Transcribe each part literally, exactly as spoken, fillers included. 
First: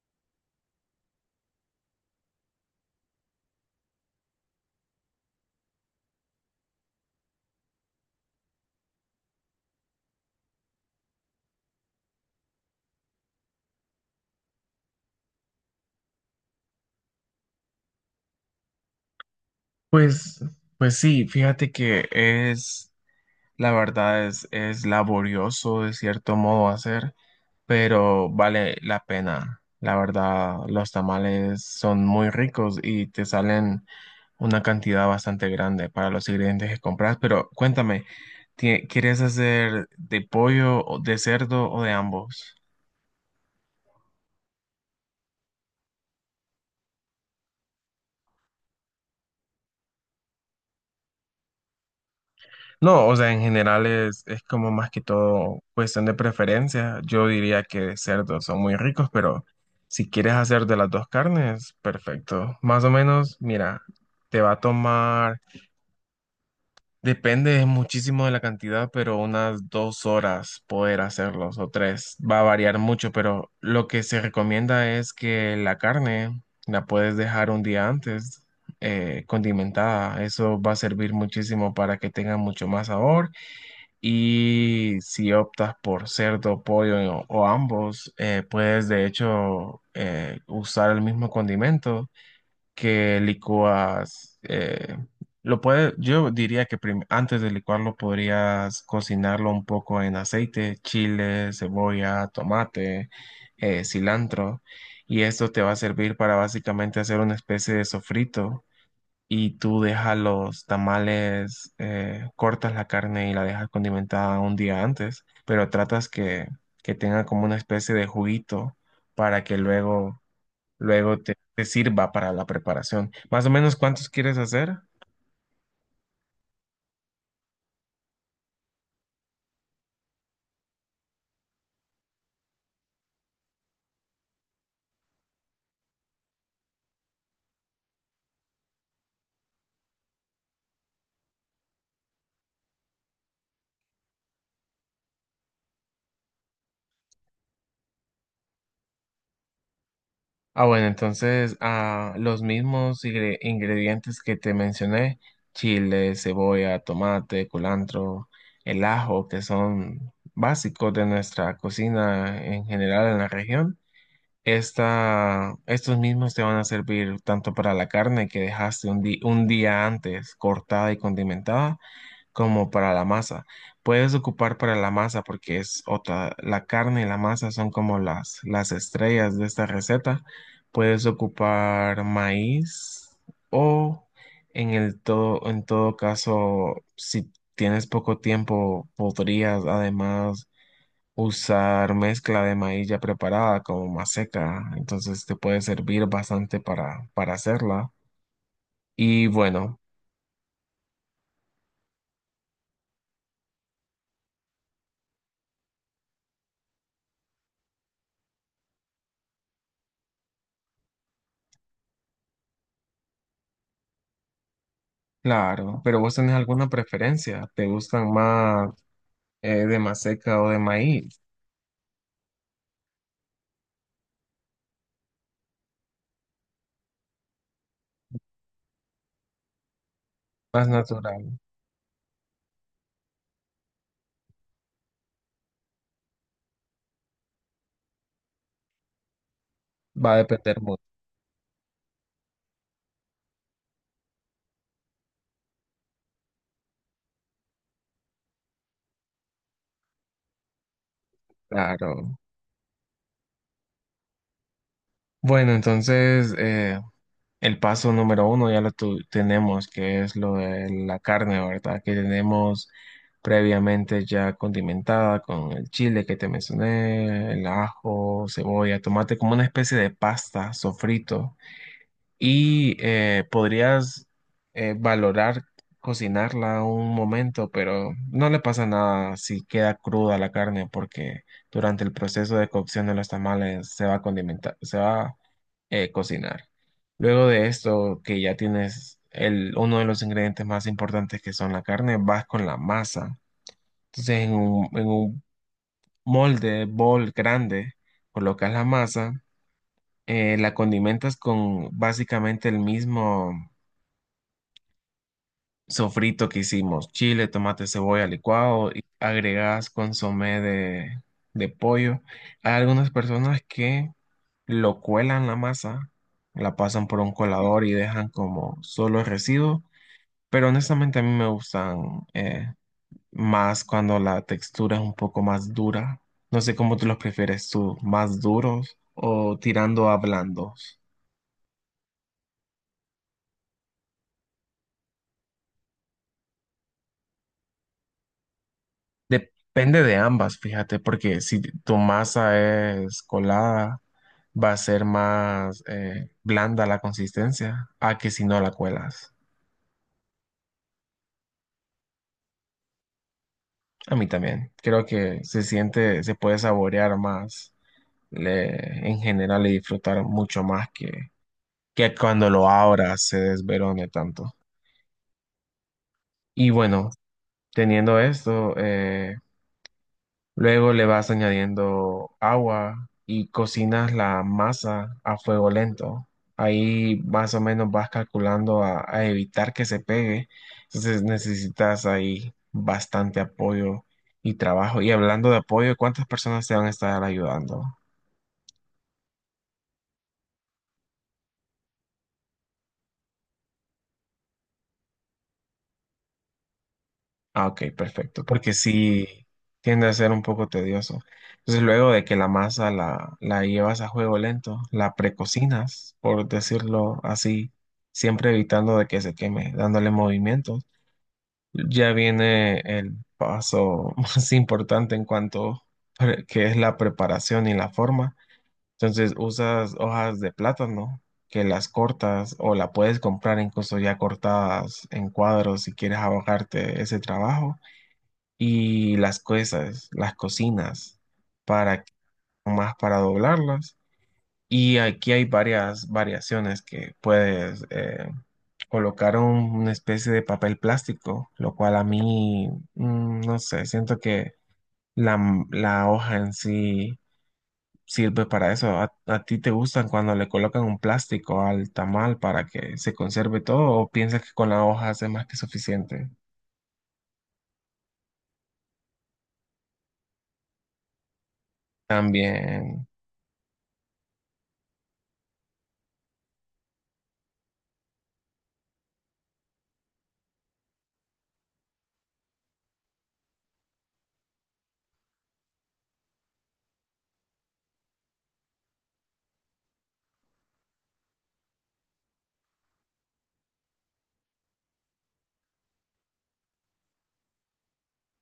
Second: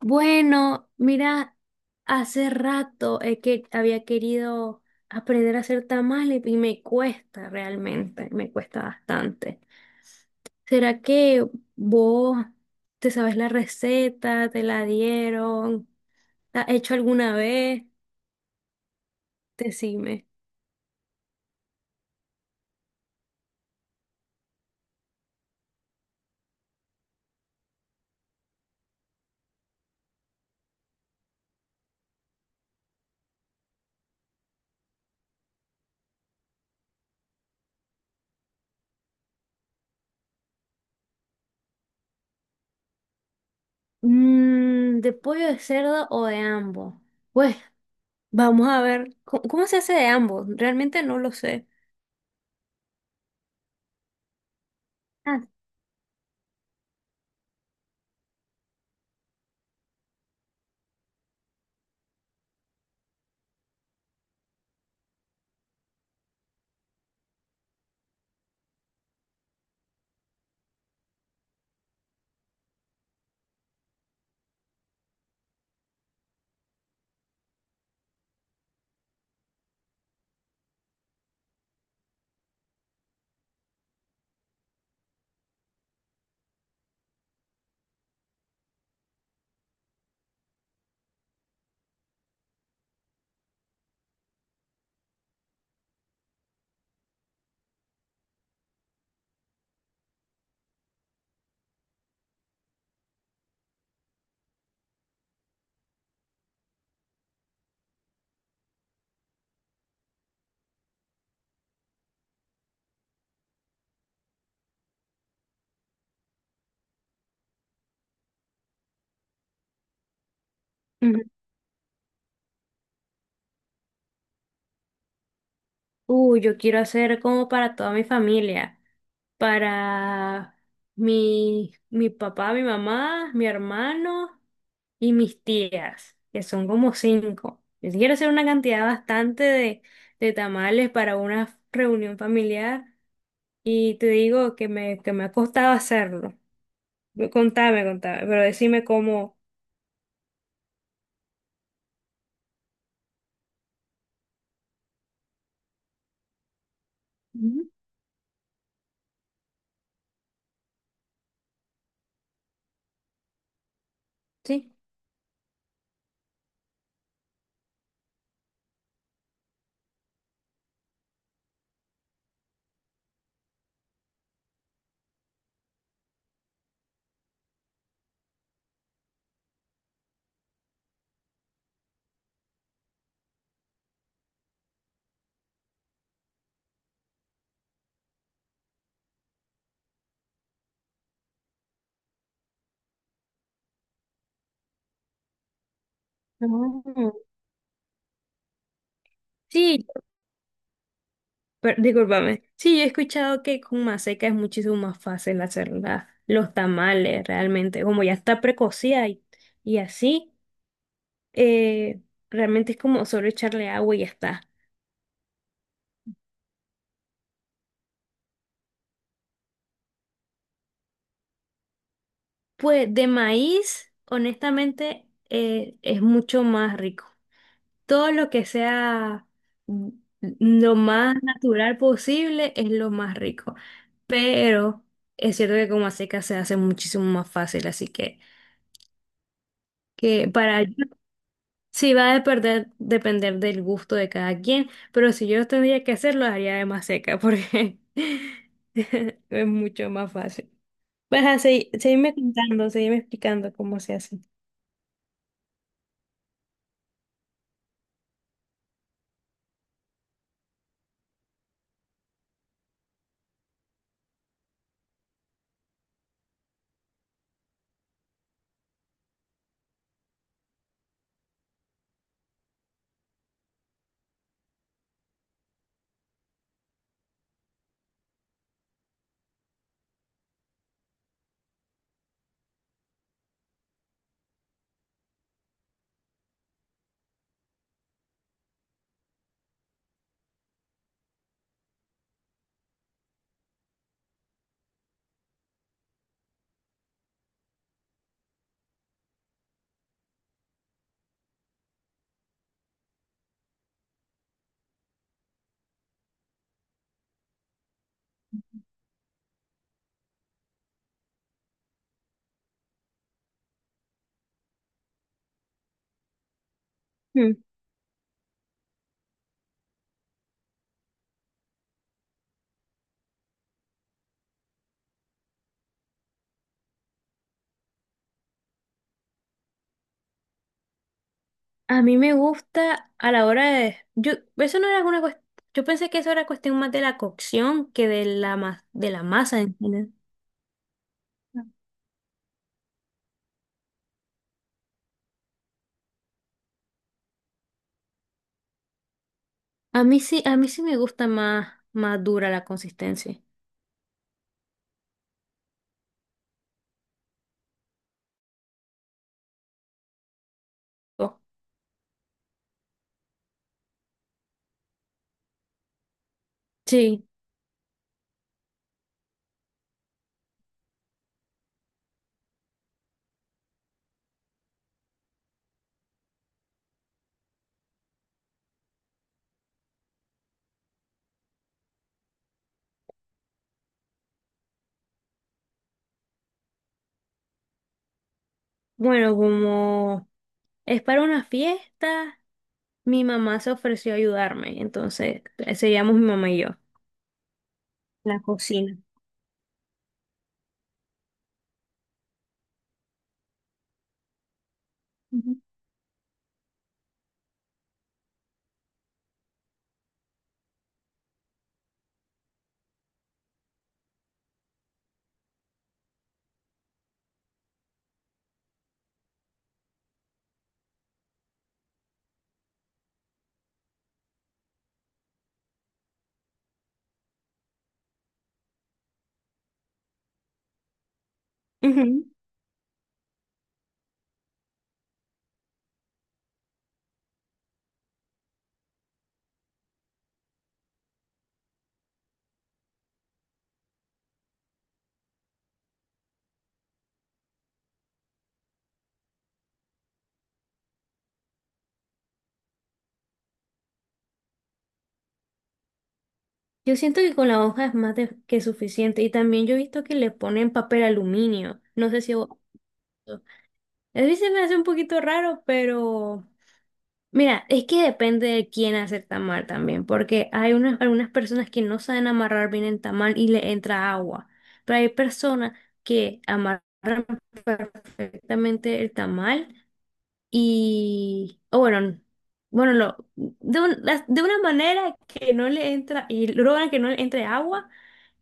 Bueno, mira, hace rato eh, que había querido aprender a hacer tamales y me cuesta realmente, me cuesta bastante. ¿Será que vos te sabes la receta, te la dieron, la has hecho alguna vez? Decime. Pues, pues sí, fíjate que es, la verdad es, es laborioso de cierto modo hacer, pero vale la pena. La verdad, los tamales son muy ricos y te salen una cantidad bastante grande para los ingredientes que compras. Pero cuéntame, ¿tie- ¿quieres hacer de pollo, o de cerdo o de ambos? Mm, ¿de pollo, de cerdo o de ambos? Pues vamos a ver, ¿cómo, cómo se hace de ambos? Realmente no lo sé. No, o sea, en general es, es como más que Ah. todo cuestión de preferencia. Yo diría que de cerdo son muy ricos, pero si quieres hacer de las dos carnes, perfecto. Más o menos, mira, te va a tomar, depende muchísimo de la cantidad, pero unas dos horas poder hacerlos o tres. Va a variar mucho, pero lo que se recomienda es que la carne la puedes dejar un día antes, eh, condimentada. Eso va a servir muchísimo para que tenga mucho más sabor y si optas por cerdo, pollo o, o ambos, eh, puedes de hecho eh, usar el mismo condimento que licúas. Eh, lo puedes. Yo diría que prim- antes de licuarlo podrías cocinarlo un poco en aceite, chile, cebolla, tomate, eh, cilantro. Y esto te va a servir para básicamente hacer una especie de sofrito y tú dejas los tamales, eh, cortas la carne y la dejas condimentada un día antes, pero tratas que, que tenga como una especie de juguito para que luego, luego te, te sirva para la preparación. Más o menos, ¿cuántos quieres hacer? Uh, yo quiero hacer como para toda mi familia, para mi, mi papá, mi mamá, mi hermano y mis tías, que son como cinco. Yo sí quiero hacer una cantidad bastante de, de tamales para una reunión familiar y te digo que me, que me ha costado hacerlo. Contame, contame, pero decime cómo. Ah, bueno, entonces ah, los mismos ingre- ingredientes que te mencioné, chile, cebolla, tomate, Ujú. culantro, el ajo, que son básicos de nuestra cocina en general en la región. Sí. Esta, estos mismos te van a servir tanto para la carne que dejaste un, di- un día antes cortada y condimentada, como para la masa. Puedes ocupar para la masa porque es otra, la carne y la masa son como las, las estrellas de esta receta. Puedes ocupar maíz o en el todo, en todo caso, si tienes poco tiempo, podrías además usar mezcla de maíz ya preparada como maseca, entonces te puede servir bastante para, Ah. para hacerla. Y bueno, Sí. Pero, discúlpame. Sí, yo he escuchado que con maseca es muchísimo más fácil hacer la- los tamales, realmente. Como ya está precocida y, y así, eh, realmente es como solo echarle agua y ya está. claro, pero vos tenés alguna preferencia, ¿te gustan más eh, de maseca o de maíz? Pues de maíz, honestamente, eh, es mucho más rico. Todo lo que sea, mm, Más lo más natural, natural posible es lo más rico. Pero es cierto que con maseca se hace muchísimo más fácil, así que, va a que depender para... mucho, Sí, va a depender, depender del gusto de cada quien, pero si yo tendría que hacerlo, haría de más seca porque es mucho más fácil. Pues así, seguirme claro. contando, seguirme explicando cómo se hace. Bueno, entonces, eh, el paso número uno ya lo tu- tenemos, que es lo de la carne, ¿verdad? Que tenemos previamente ya condimentada con el chile que te mencioné, el ajo, cebolla, tomate, como una especie de pasta, sofrito. Y eh, podrías eh, valorar cocinarla un momento, pero no le pasa nada si queda cruda la carne, porque durante el proceso de cocción de los tamales se va a condimentar, se va eh, cocinar. Luego de esto, que ya tienes el, uno de los ingredientes más importantes que son la carne, vas con la masa. Entonces, en un, en un molde, bol grande, colocas la masa, eh, la condimentas con básicamente el mismo sofrito que hicimos, chile, tomate, cebolla, licuado, y agregas consomé de, de pollo. Hay algunas personas que lo cuelan la masa, la pasan por un Mm. colador y dejan como solo el residuo, pero honestamente a mí me gustan eh, más cuando la textura es un poco más dura. No sé cómo tú los prefieres tú, más duros o tirando a blandos. A mí me gusta a la hora de... Yo, eso no era una cuestión... Yo pensé que eso era cuestión más de la cocción que de la, ma- de la masa en Depende general. de ambas, fíjate, porque si tu masa es colada, va a ser más eh, blanda la consistencia a que si no la cuelas. A mí sí, a mí sí me gusta más, más dura la consistencia. A mí también. Creo que se siente, se puede saborear más le- en general y disfrutar mucho más que, Oh. que cuando lo abras se desverone tanto. Y bueno, Sí, teniendo esto, eh, luego le vas añadiendo agua y cocinas la masa a fuego lento. Ahí más o menos vas calculando a, a evitar que se pegue. Entonces necesitas ahí bastante apoyo y trabajo. Y hablando de apoyo, ¿cuántas personas te van a estar ayudando? bueno, como es para una fiesta. Mi mamá se ofreció a ayudarme, entonces eh, seríamos mi mamá y yo. Ah, ok, La perfecto, porque cocina. sí tiende a ser un poco tedioso. Entonces, luego de que la masa la, la llevas a juego lento, la Ujú. precocinas, por decirlo así, siempre evitando de que se queme, dándole movimientos. Ya viene el paso más importante en cuanto pre- que es la preparación y la forma. Entonces, usas hojas de plátano que las cortas o la puedes comprar incluso ya cortadas en cuadros si quieres abogarte ese trabajo y las cosas, las cocinas, para que- Ujú. más para doblarlas. Y aquí hay varias variaciones que puedes eh, colocar un- una especie de papel plástico, lo cual a mí, mm, no sé, siento que la, m- la hoja en sí sirve para eso. ¿A, a ti te gustan cuando le colocan un plástico al tamal para que se conserve todo o piensas que con la hoja es más que suficiente? Yo siento que con la hoja es más de- que suficiente, y también yo he visto que le ponen papel aluminio. No sé si... vos... También. A mí se me hace un poquito raro, pero mira, es que depende de quién hace el tamal también, porque hay unas, algunas personas que no saben amarrar bien el tamal y le entra agua, pero hay personas que amarran perfectamente el tamal. Y, o bueno, bueno, lo, de, un- De una manera que no le entra, y logran que no le entre agua,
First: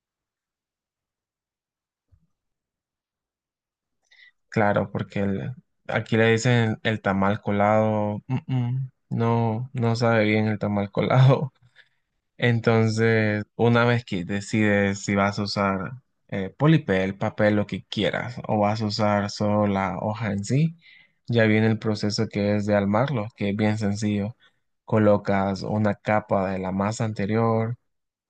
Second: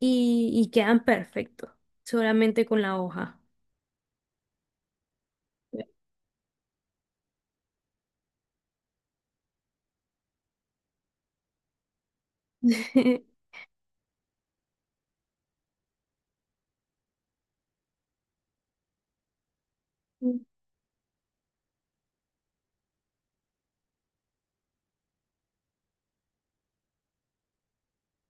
y, y quedan perfectos, solamente con la hoja. Claro, porque el- aquí le dicen el tamal colado. Mm, mm, no, no sabe bien el tamal colado. Entonces, una vez que decides si vas a usar eh, polipel, papel, lo que quieras, o vas a usar solo la hoja en sí, ya viene el proceso que es de armarlo, que es bien sencillo. Colocas una capa de la masa anterior.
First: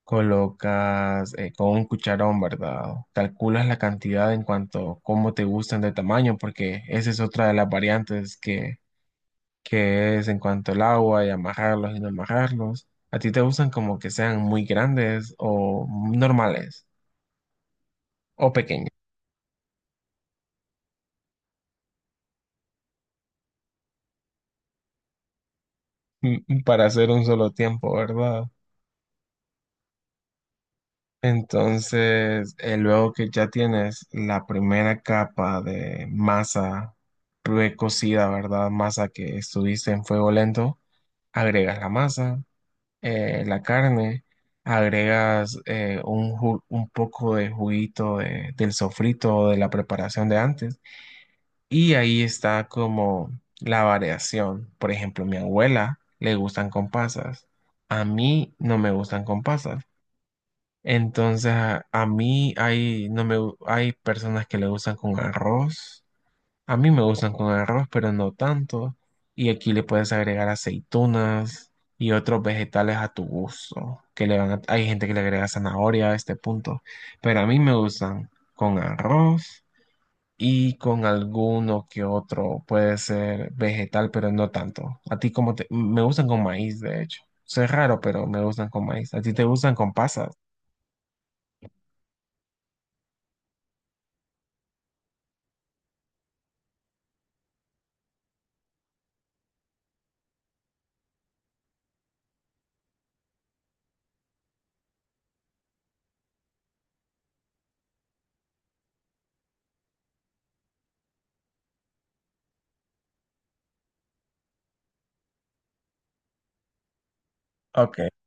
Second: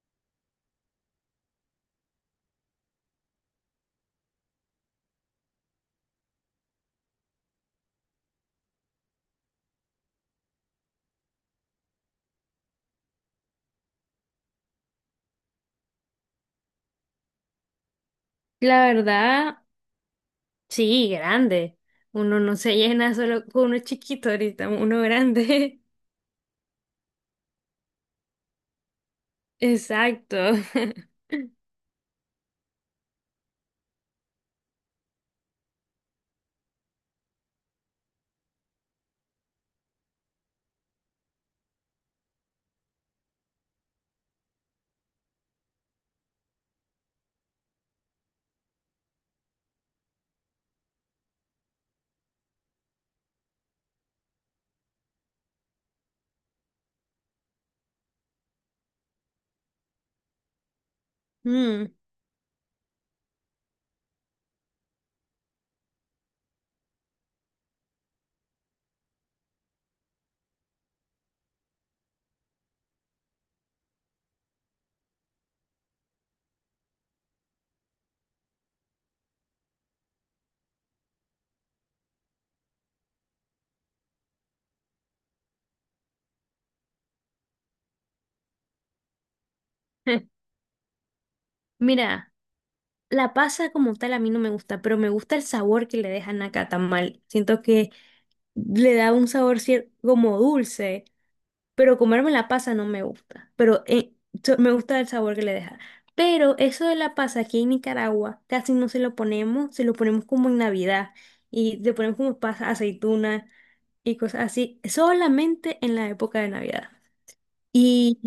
Colocas eh, con un cucharón, ¿verdad? Calculas la cantidad en cuanto cómo te gustan de tamaño, porque esa es otra de las variantes que, que es en cuanto al agua y amajarlos y no amajarlos. ¿A ti te gustan como que sean muy grandes o normales o La pequeños verdad, sí, grande. Uno no se llena solo con uno chiquito; ahorita, uno grande. para hacer un solo tiempo, ¿verdad? Exacto. Entonces, eh, luego que ya tienes la primera capa de masa precocida, ¿verdad? Masa que estuviste en fuego lento. Agregas la masa, eh, la carne, agregas eh, un, ju- un poco de juguito de- del sofrito o de la preparación de antes y ahí está como la variación. Por ejemplo, mi abuela le gustan con pasas, a mí no me gustan con pasas. Entonces, a Mm. a mí hay, no me, gu- hay personas que le gustan con arroz. A mí me gustan con arroz, pero no tanto. Y aquí le puedes agregar aceitunas y otros vegetales a tu gusto. Que le van a... hay gente que le agrega zanahoria a este punto. Pero a mí me gustan con arroz y con alguno que otro. Puede ser vegetal, pero no tanto. A ti como te... Me gustan con maíz, de hecho. Eso es raro, pero me gustan con maíz. A ti te gustan con pasas. Mira, la pasa como tal a mí no me gusta, pero me gusta el sabor que le dejan a cada tamal. Siento que le da un sabor cier- como dulce, pero comerme la pasa no me gusta, pero eh, so- me gusta el sabor que le deja. Pero eso de la pasa, aquí en Nicaragua casi no se lo ponemos; se lo ponemos como en Navidad, y le ponemos como pasa, aceituna y cosas así, solamente en la época de Navidad. Ok, Y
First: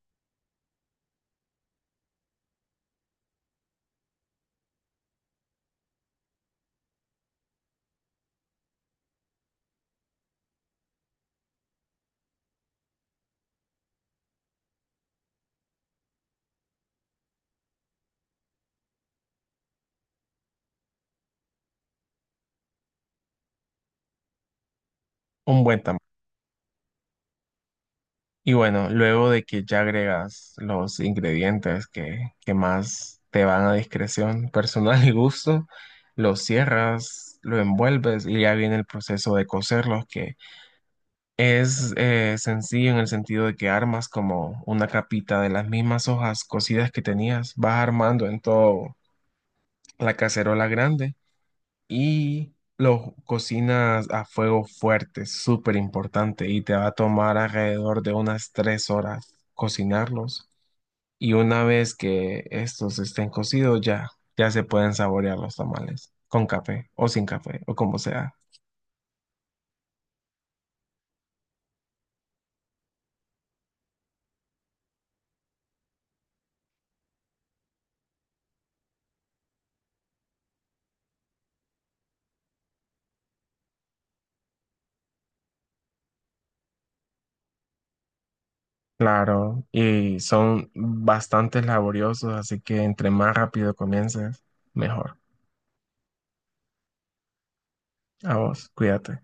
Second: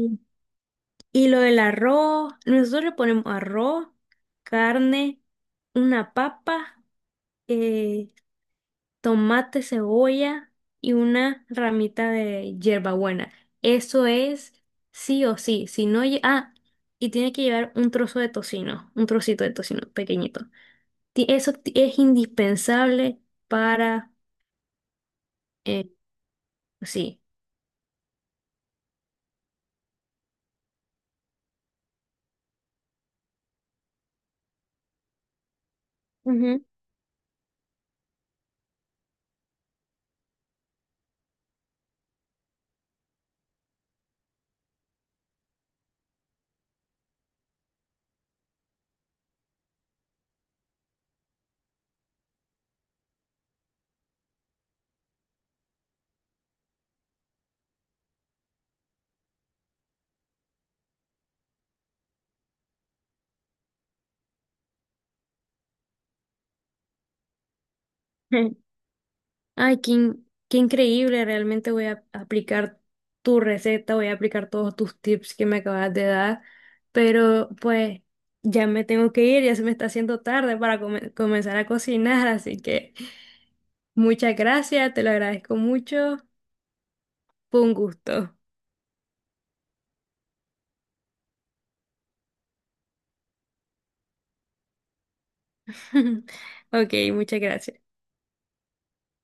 y lo del arroz, nosotros le ponemos arroz, carne, una papa, eh, tomate, cebolla y una ramita de hierbabuena. Eso es sí o sí. Si no, lle- ah, y tiene que llevar un trozo de tocino, un trocito de tocino pequeñito. Ti- Eso ti- es indispensable para, un buen eh, tamaño. sí. Y bueno, luego de que ya agregas los ingredientes que, que más te van a discreción personal y gusto, lo Ujú. cierras, lo envuelves y ya viene el proceso de cocerlos, que es eh, sencillo en el sentido de que armas como una capita de las mismas hojas cocidas que tenías, vas armando en todo la cacerola grande y lo cocinas a fuego fuerte, súper importante, y te va a tomar alrededor de unas tres horas cocinarlos. Y una vez que estos estén cocidos, ya, ya se pueden saborear los tamales, con café o sin café o como sea. Ay, qué, in- qué increíble, realmente voy a aplicar tu receta, voy a aplicar todos tus tips que me acabas de dar, pero pues ya me tengo que ir, ya se me está haciendo tarde para come- comenzar a cocinar, así que muchas gracias, te lo agradezco mucho, fue un gusto. Claro, y son bastante laboriosos, así que entre más rápido comiences, mejor. Ok, muchas gracias. A vos, cuídate.